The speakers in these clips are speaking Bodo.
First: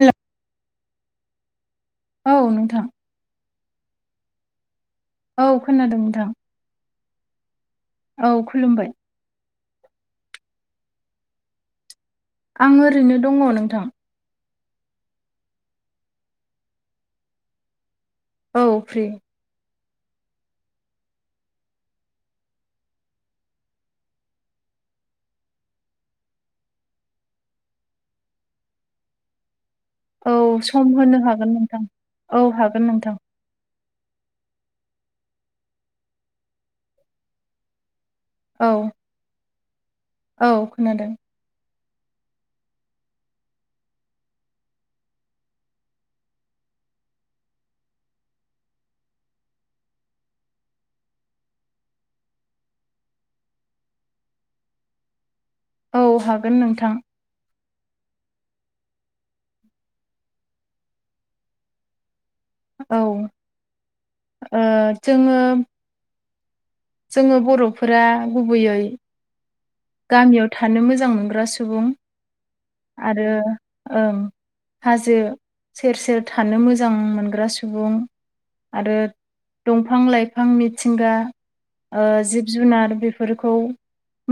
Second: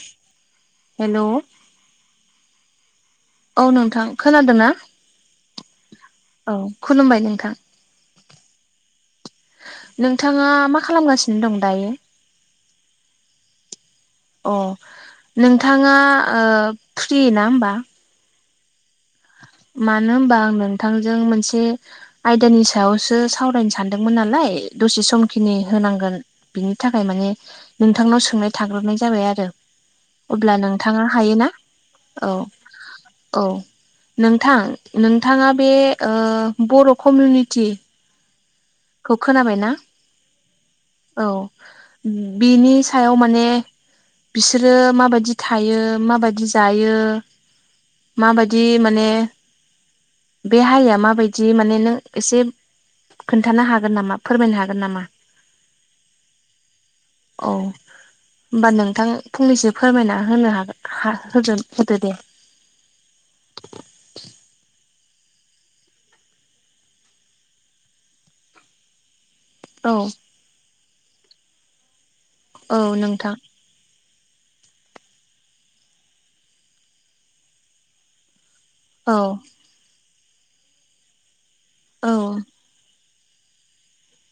हेल' हेलौ औ नोंथां औ नोंथां खोनादोंना? औ खोनादों नोंथां। खुलुमबाय नोंथां औ खुलुमबाय नोंथाङा मा खालामगासिनो दं दायो? आं ओरैनो दङ नोंथां। अह नोंथाङा ओ फ्रि ना होमबा? औ फ्रि मानो होनबा आं नोंथांजों मोनसे आयदानि सायावसो सावरायनो सानदोंमोन नालाय दसे समखिनि होनांगोन बिनि थाखाय माने नोंथांनाव सोंनाय थाग्रोबाय जाबाय आरो औ अब्ला सम नोंथाङा होनो हायोना? हागोन नोंथां औ हागोन नोंथां औ नोंथां नोंथाङा बे ओ बर' कमिउनिटि औ खौ खोनाबायना औ खोनादों। औ बिनि सायाव माने बिसोरो माबायदि थायो माबायदि जायो माबायदि माने बे हारिया माबायदि माने नों एसे खोन्थानो हागोन नामा फोरमायनो हागोन नामा? औ हागोन नोंथां। औ। होमबा नोंथां फंनैसो फोरमायना होनो हागोन हा होदो होदो दे। औ ओ जोङो जोङो बर'फोरा गुबैयै औ गामियाव थानो मोजां मोनग्रा सुबुं औ आरो नोंथां ओं। हाजो सेर सेर थानो मोजां मोनग्रा सुबुं आरो औ दंफां लाइफां मिथिंगा ओ औ जिब जुनार बे फोरफोरखौ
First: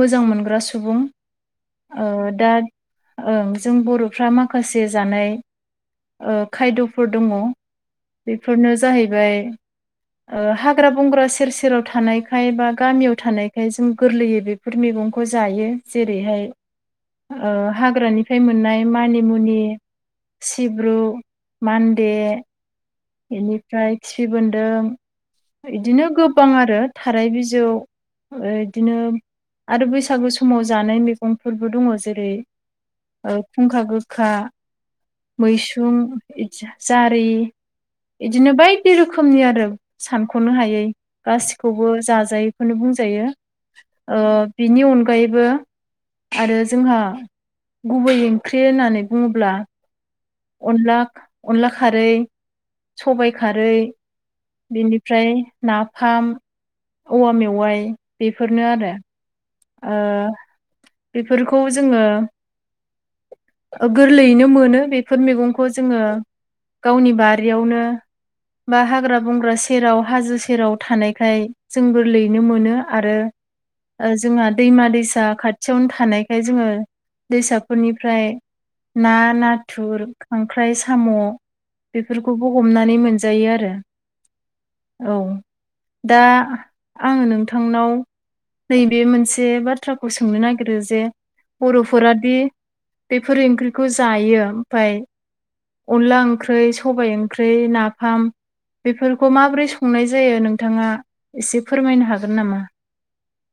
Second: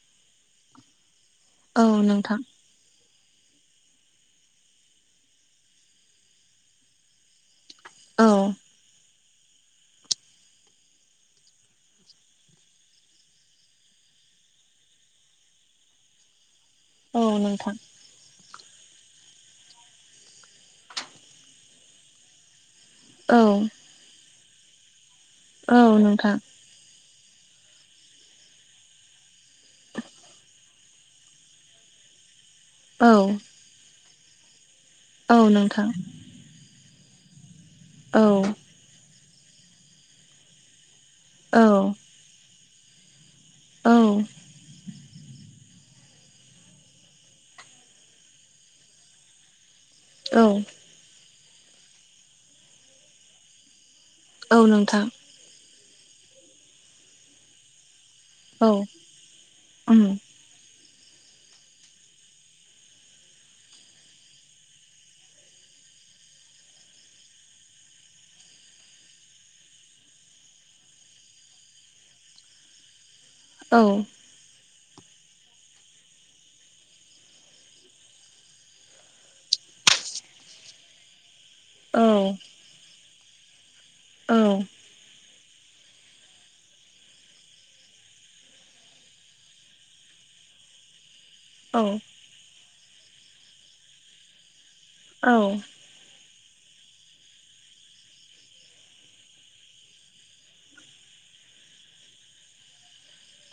मोजां मोनग्रा सुबुं औ ओ नोंथां दा ओं। जों बर'फ्रा माखासे जानाय ओ खायद'फोर दङ औ बेफोरनो जाहैबाय [inaudible] ओ हाग्रा बंग्रा सेर सेराव थानायखाय बा गामियाव थानायखाय जों गोरलैयै बेफोर मेगं खौ जायो जेरैहाय औ ओ नोंथां हाग्रानि फै मोननाय मानिमुनि, सिब्रु, मान्दे औ बेनिफ्राय खिफि बोनदों औ इदिनो नोंथां गोबां आरो। थाराय बिजौ ओ इदिनो आरो बैसागु समाव जानाय मैगंफोरबो दङ जेरै औ फुंखा गोखा औ नोंथां मैसुं जारि औ इदिनो बायदि रोखोमनि आरो सानख'नो हायै औ गासिखौबो जाजायो। खौनो बुंजायो औ ओ बिनि अनगायैबो आरो जोंहा गुबै ओंख्रि होननानै बुङोब्ला अनला अनला खारै सबाय खारै औ नोंथां बेनिफ्राय नाफाम औवा मेवाइ बेफोरनो औ आरो। ओ उम बेफोरखौ जोङो गोरलैयैनो मोनो बेफोर मैगंखौ जोङो गावनि बारियावनो बा हाग्रा बंग्रा सेराव हाजो सेराव थानायखाय जों गोरलैनो मोनो आरो औ। ओ जोंहा दैमा दैसा खाथियावनो थानायखाय जोङो दैसाफोरनिफ्राय ना नाथुर, खांख्राइ, साम' बेफोरखौबो हमनानै मोनजायो आरो। औ। औ दा आङो नोंथांनाव बे मोनसे बाथ्राखौ सोंनो नागिरो जे बर'फोरादि बेफोर ओंख्रिखौ जायो ओमफाय औ। अनला ओंख्रै, सबाय ओंख्रै, नाफाम बेफोरखौ माबोरै संनाय जायो नोंथाङा एसे फोरमायनो हागोन नामा?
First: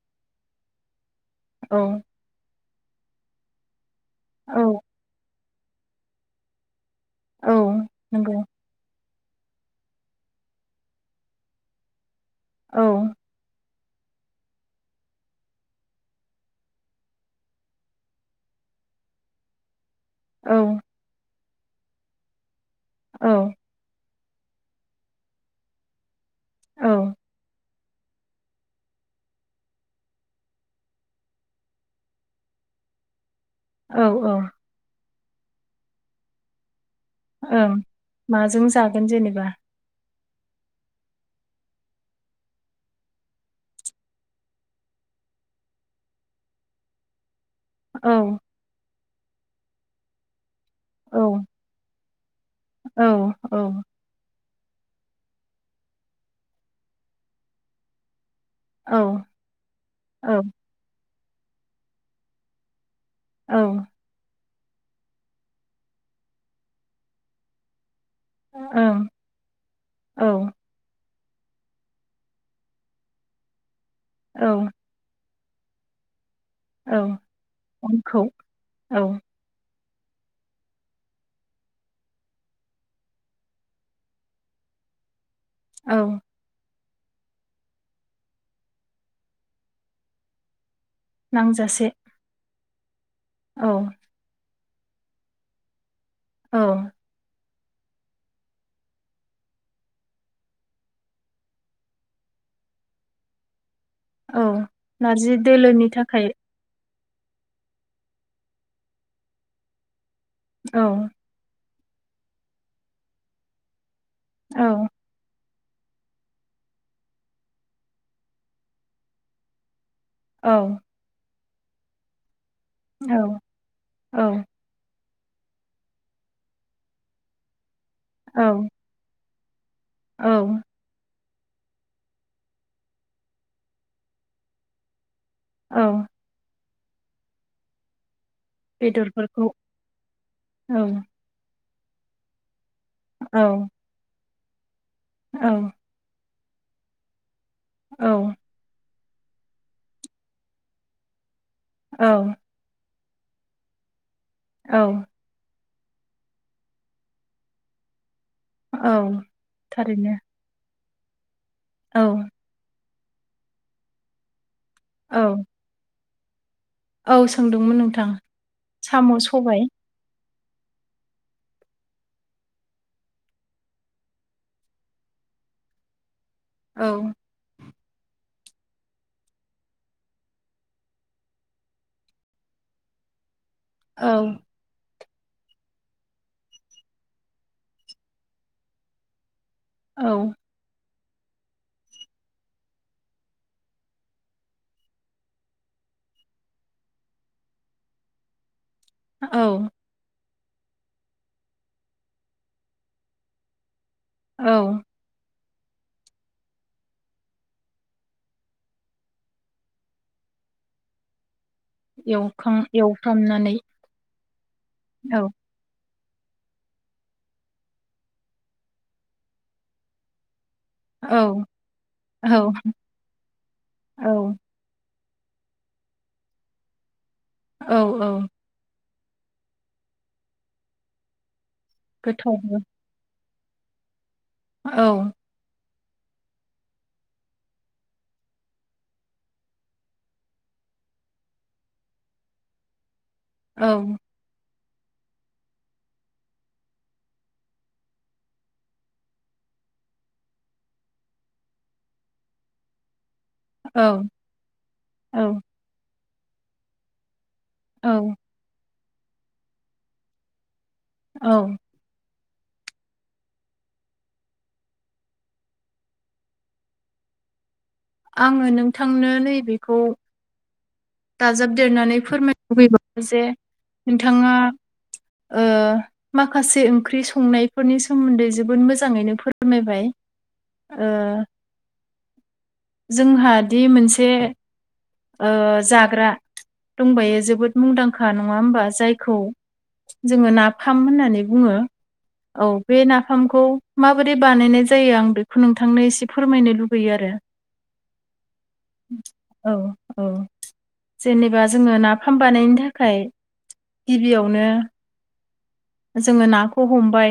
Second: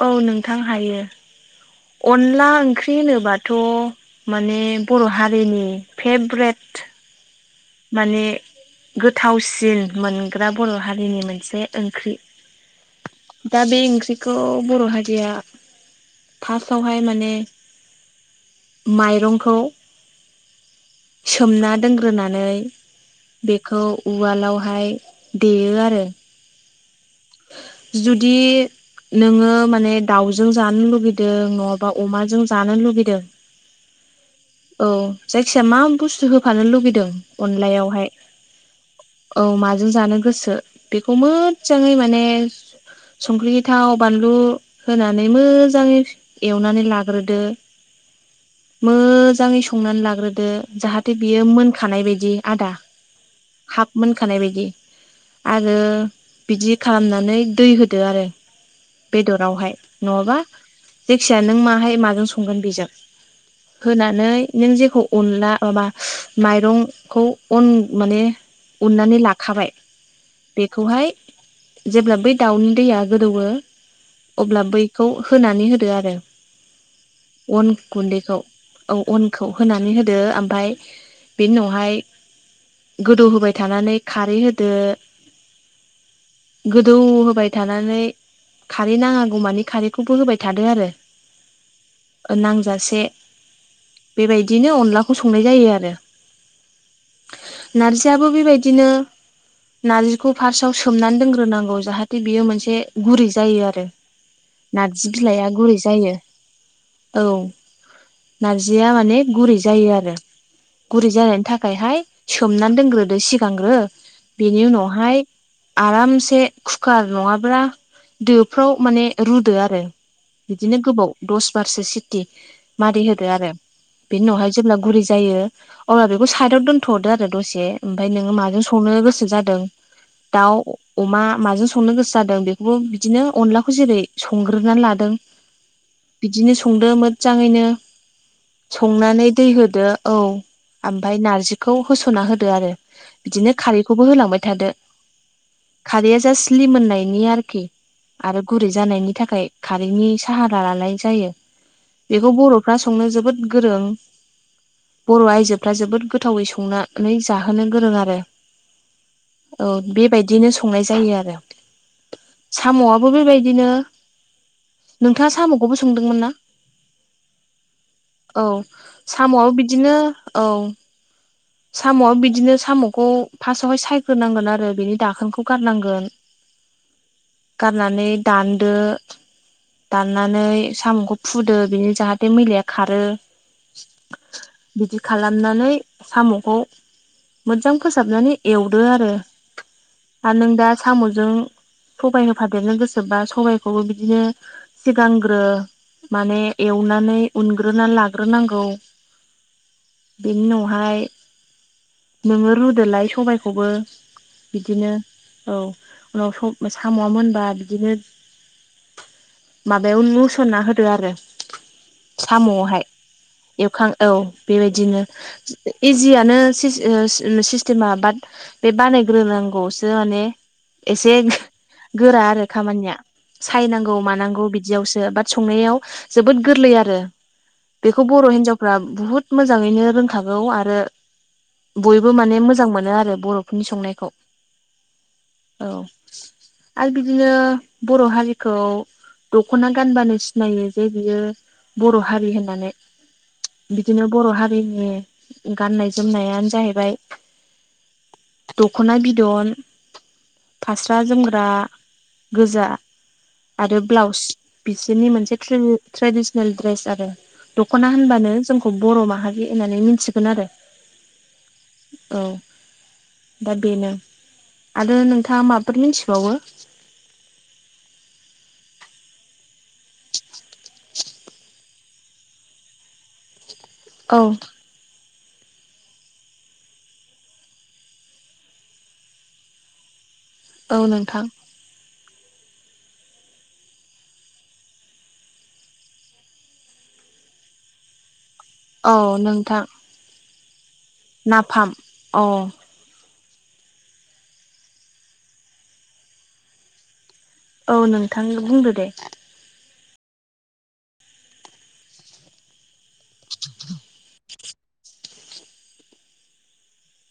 औ नोंथां हायो। औ। अनला ओंख्रि होनोबाथ' माने औ बर' हारिनि फेब्रेट औ माने नंगौ गोथावसिन मोनग्रा बर' हारिनि मोनसे ओंख्रि। औ। दा बे ओंख्रिखौ बर' हारिया फार्स्टआवहाय माने माइरंखौ औ। सोमना दोनग्रोनानै औ बेखौ उवालावहाय देयो आरो। औ जुदि नोङो माने दाउजों जानो लुगैदों नङाबा अमाजों जानो लुगैदों औ औ औ जायखिजाया मा बुस्थु होफानो लुगैदों ओं अनलायावहाय माजों जागोन जेनेबा औ माजों जानो गोसो बेखौ मोजाङै मा ने संख्रि थाव बानलु होनानै मोजाङै एवनानै लाग्रोदो। औ मोजाङै संनानै लाग्रोदो जाहाथे औ बियो मोनखानाय बायदि आदा औ औ हफ मोनखानाय बायदि आरो बिदि खालामनानै दै होदो आरो औ बेदरावहाय नङाबा जायखिया नों माहाय माजों संगोन बेजों ओं होनानै नों जेखौ अनला माबा माइरंखौ अन माने उननानै लाखाबाय औ बेखौहाय जेब्ला बै दाउनि दैया गोदौवो औ अब्ला बैखौ होनानै होदो आरो। औ अन अनखौ गुन्दैखौ औ अन खौ होनानै होदो ओमफफ्राय बेनि उनावहाय गोदौ होबाय थानानै खारै होदो औ गोदौ होबाय थानानै खारै नाङागौमानि खारैखौबो होबाय थादो आरो नांजासे नांजासे औ बेबायदिनो अनलाखौ संनाय जायो आरो। औ नारजियाबो बेबायदिनो नारजिखौ फार्स्टआव सोमनानै दोनग फोरांगौ जाहाथे बियो मोनसे गुरै जायो आरो औ नारजि बिलाइआ गुरै दोलोनि जायो थाखाय औ नारजिया माने गुरै जायो आरो औ गुरै जानायनि थाखायहाय सोमनानै दोनग्रोदो सिगांग्रो बेनि उनावहाय आरामसे एसे कुकार नङाब्ला दोफ्राव माने रुदो आरो औ बिदिनो गोबाव दस बारसो सिटि मारि होदो औ आरो बेनि उनावहाय जेब्ला गुरै जायो अब्ला बेखौ साइदाव दोन्थ'हरदो आरो दसे ओमफफ्राय नोङो औ माजों संनो गोसो जादों औ दाउ अमा माजों संनो गोसो जादों बेखौबो बिदिनो अनलाखौ जेरै संग्रोनानै लादों। औ बिदिनो संदो मोजाङैनो संनानै बेदरफोरखौ दै होदो औ औ ओमफ्राय नारजिखौ होस'ना होदो आरो औ बिदिनो खारैखौबो होलांबाय थादो। औ खारैया जा स्लि मोननायनि आरोखि औ आरो गुरै जानायनि थाखाय [unintelligible] खारैनि साहा रालाय जायो औ बेखौ बर'फ्रा संनो जोबोद गोरों औ बर' आइजोफ्रा जोबोद गोथावै संनानै जाहोनो गोरों आरो। औ थारैनो बिदिनो संनाय जायो आरो औ साम'आबो बेबायदिनो नोंथाङा औ साम'खौबो संदोंमोन ना? औ सोंदोंमोन नोंथां औ साम' साम'आ सबाय बिदिनो औ । साम'आ बिदिनो साम'खौ फार्स्टवहाय सायग्रोनांगोन आरो बिनि दाखोनखौ गारनांगोन । [inaudible] औ । गारनानै दानदो । दाननानै साम'खौ फुदो बिनो जाहाथे मैलाया खारो । औ । बिदि खालामनानै साम'खौ मोजां फोसाबनानै एवदो आरो औ आरो नों दा साम'जों सबाय होफादेरनो गोसोबोबा सबायखौबो बिदिनो सिगांग्रो माने एवनानै उनग्रोनानै लाग्रोनांगौ औ बेनि उनावहाय नोङो रुदोलाय सबायखौबो औ बिदिनो औ उनाव साम'आ मोनबा बिदिनो माबायाव मुसना होदो आरो । एवखां साम'आवहाय एवफ्रामनानै एवखां औ बेबायदिनो औ इजियानो सिस्टेमा बाट बे बानायग्रोनांगौआवसो माने औ एसे गोरा औ आरो खामानिया सायनांगौ औ मानांगौ बिदियावसो बा संनायाव जोबोद गोरलै आरो औ बेखौ औ बर' हिनजावफ्रा बुहुत मोजाङैनो रोंखागोन । नौ आरो बयबो माने गोथावबो मोजां मोनो आरो बर'फोरनि संनायखौ । औ । औ आरो बिदिनो बर' हारिखौ दख'ना गानबानो सिनायो जे बियो बर' हारि होननानै बिदिनो बर' हारिनि गाननाय जोमनायानो जाहैबाय दख'ना बिदन । फास्रा जोमग्रा गोजा आरो औ ब्लाउस बिसोरनि औ मोनसे ट्रेडिसनेल दड्रेस आरो । औ दखना होनबानो जोंखौ बर' माहारि होननानै मिथिगोन आरो । औ । औ दा बेनो आरो नोंथाङा माबफोर मिथिबावो । आङो नोंथांनो नैबेखौ । दाजाबदेरनानै फोरमायनो लुबैब जे औ नोंथाङा । ओ । माखासे ओंख्रि संनायफोरनि सोमोन्दै जोबोद मोजाङैनो फोरमायबाय । औ नोंथां । जोंहा दि मोनसे । जाग्रा दंबायो जोबोद मुंदांखा । खा नङा होमबा औ जायखौ नोंथां जोङो नाफाम होननानै बुङो नाफाम अ औ । बे नाफामखौ माबोरै बानायनाय जायो आं बेखौ नोंथांनो एसे फोरमायनो लुुबैयो आरो । औ नोंथां बुंदो । औ औ जेनेबा जोङो नाफाम बानायनो थाखाय । गिबियावनो जोङो नाखौ हमबाय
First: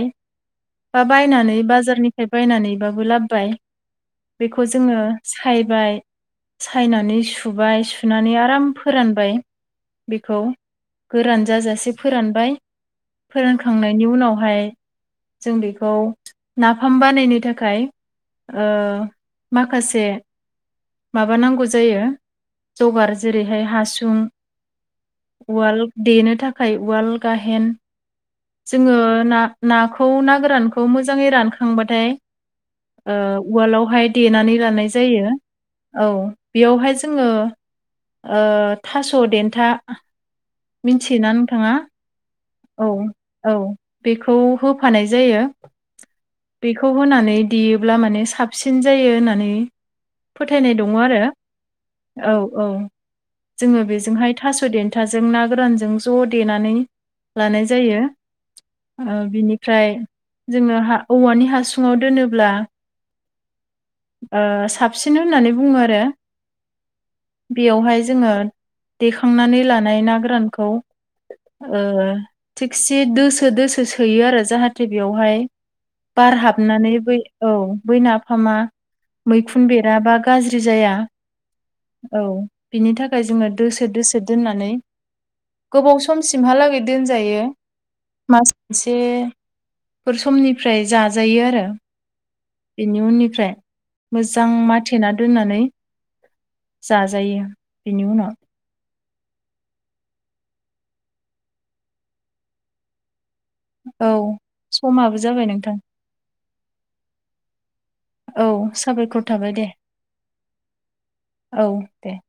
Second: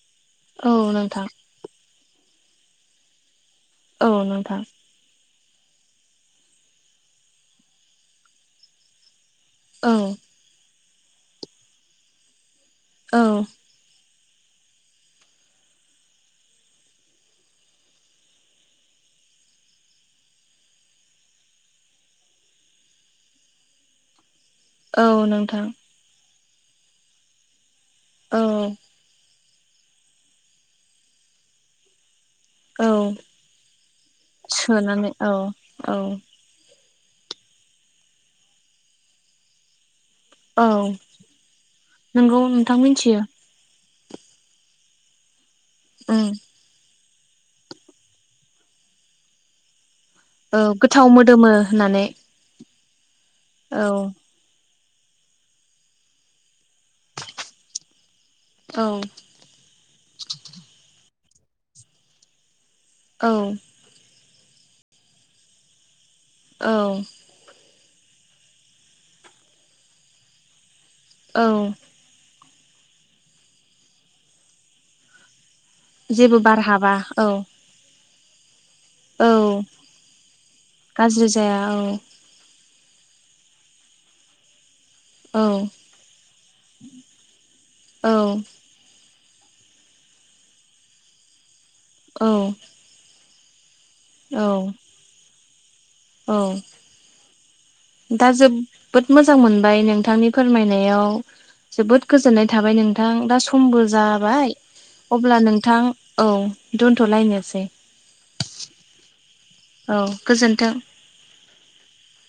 औ । बा नोंथां बायनानै बाजारनिफ्राय बायनानैबाबो लाबोबाय औ नोंथां बेखौ जोङो । सायबाय सायनानै सुबाय सुनानै आराम फोरानबाय औ । बेखौ गोरान जाजासे फोरानबाय औ फोरान । फखांनायनि उनावहाय जों बेखौ नाफाम बानायनो थाखाय । माखासे माबाानांगौ जायो जगार जेरैहाय हासुं औ नोंथां उवाल देनो थाखाय उवाल गाहेन औ । जोङो ना नाखौ ना गोरानखौ मोजाङै रानखांबाथाय औ उवालावहाय देनानै लानाय जायो औ । बेयावहाय जोङो थास' देन्था । औ मिथियोना नोंथाङा? नोंगौ नोंथां औ मिथियो। औ बेखौ होफानाय जायो। उम। बेखौ होनानै देयोब्ला माने साबसिन जायो होननानै औ फोथायनाय दङ गोथाव आरो मोदोमो होननानै औ औ । औ जोङो बेजोंहाय थास' देन्थाजों ना गोरानजों ज' देनानै लानाय औ जायो बिनिफ्राय जोङो हा औवानि हासुङाव दोनोब्ला औ । ओ साबसिन होननानै बुङो आरो। औ बेयावहाय जोङो देखांनानै लानाय ना गोरानखौ औ ओ थिगसे दोसो दोसो सोयो आरो जाहाथे बेवहाय बार हाबनानै बै औ बै नाफामा औ मैखुन बेरा बा गाज्रि जाया गाज्रि जाया औ बेनि थाखाय जोङो दोसो दोसो दोननानै औ गोबाव समसिमहालागै दोनजायो, औ मास मोनसेफोर समनिफ्राय जाजायो आरो। औ। बेनि उननिफ्राय, मोजां औ माथेना दोननानै औ। जाजायो। बेनि दा उनाव जो जोबोद मोजां मोनबाय नोंथांनि फोरमायनायाव जोबोद गोजोननाय थाबाय नोंथां, दा समबो औ जाबाय, समाबो अब्ला जाबाय नोंथां औ दोन्थ'लायनोसै। औ साबायखर थाबाय दे, औ गोजोन्थों औ दे।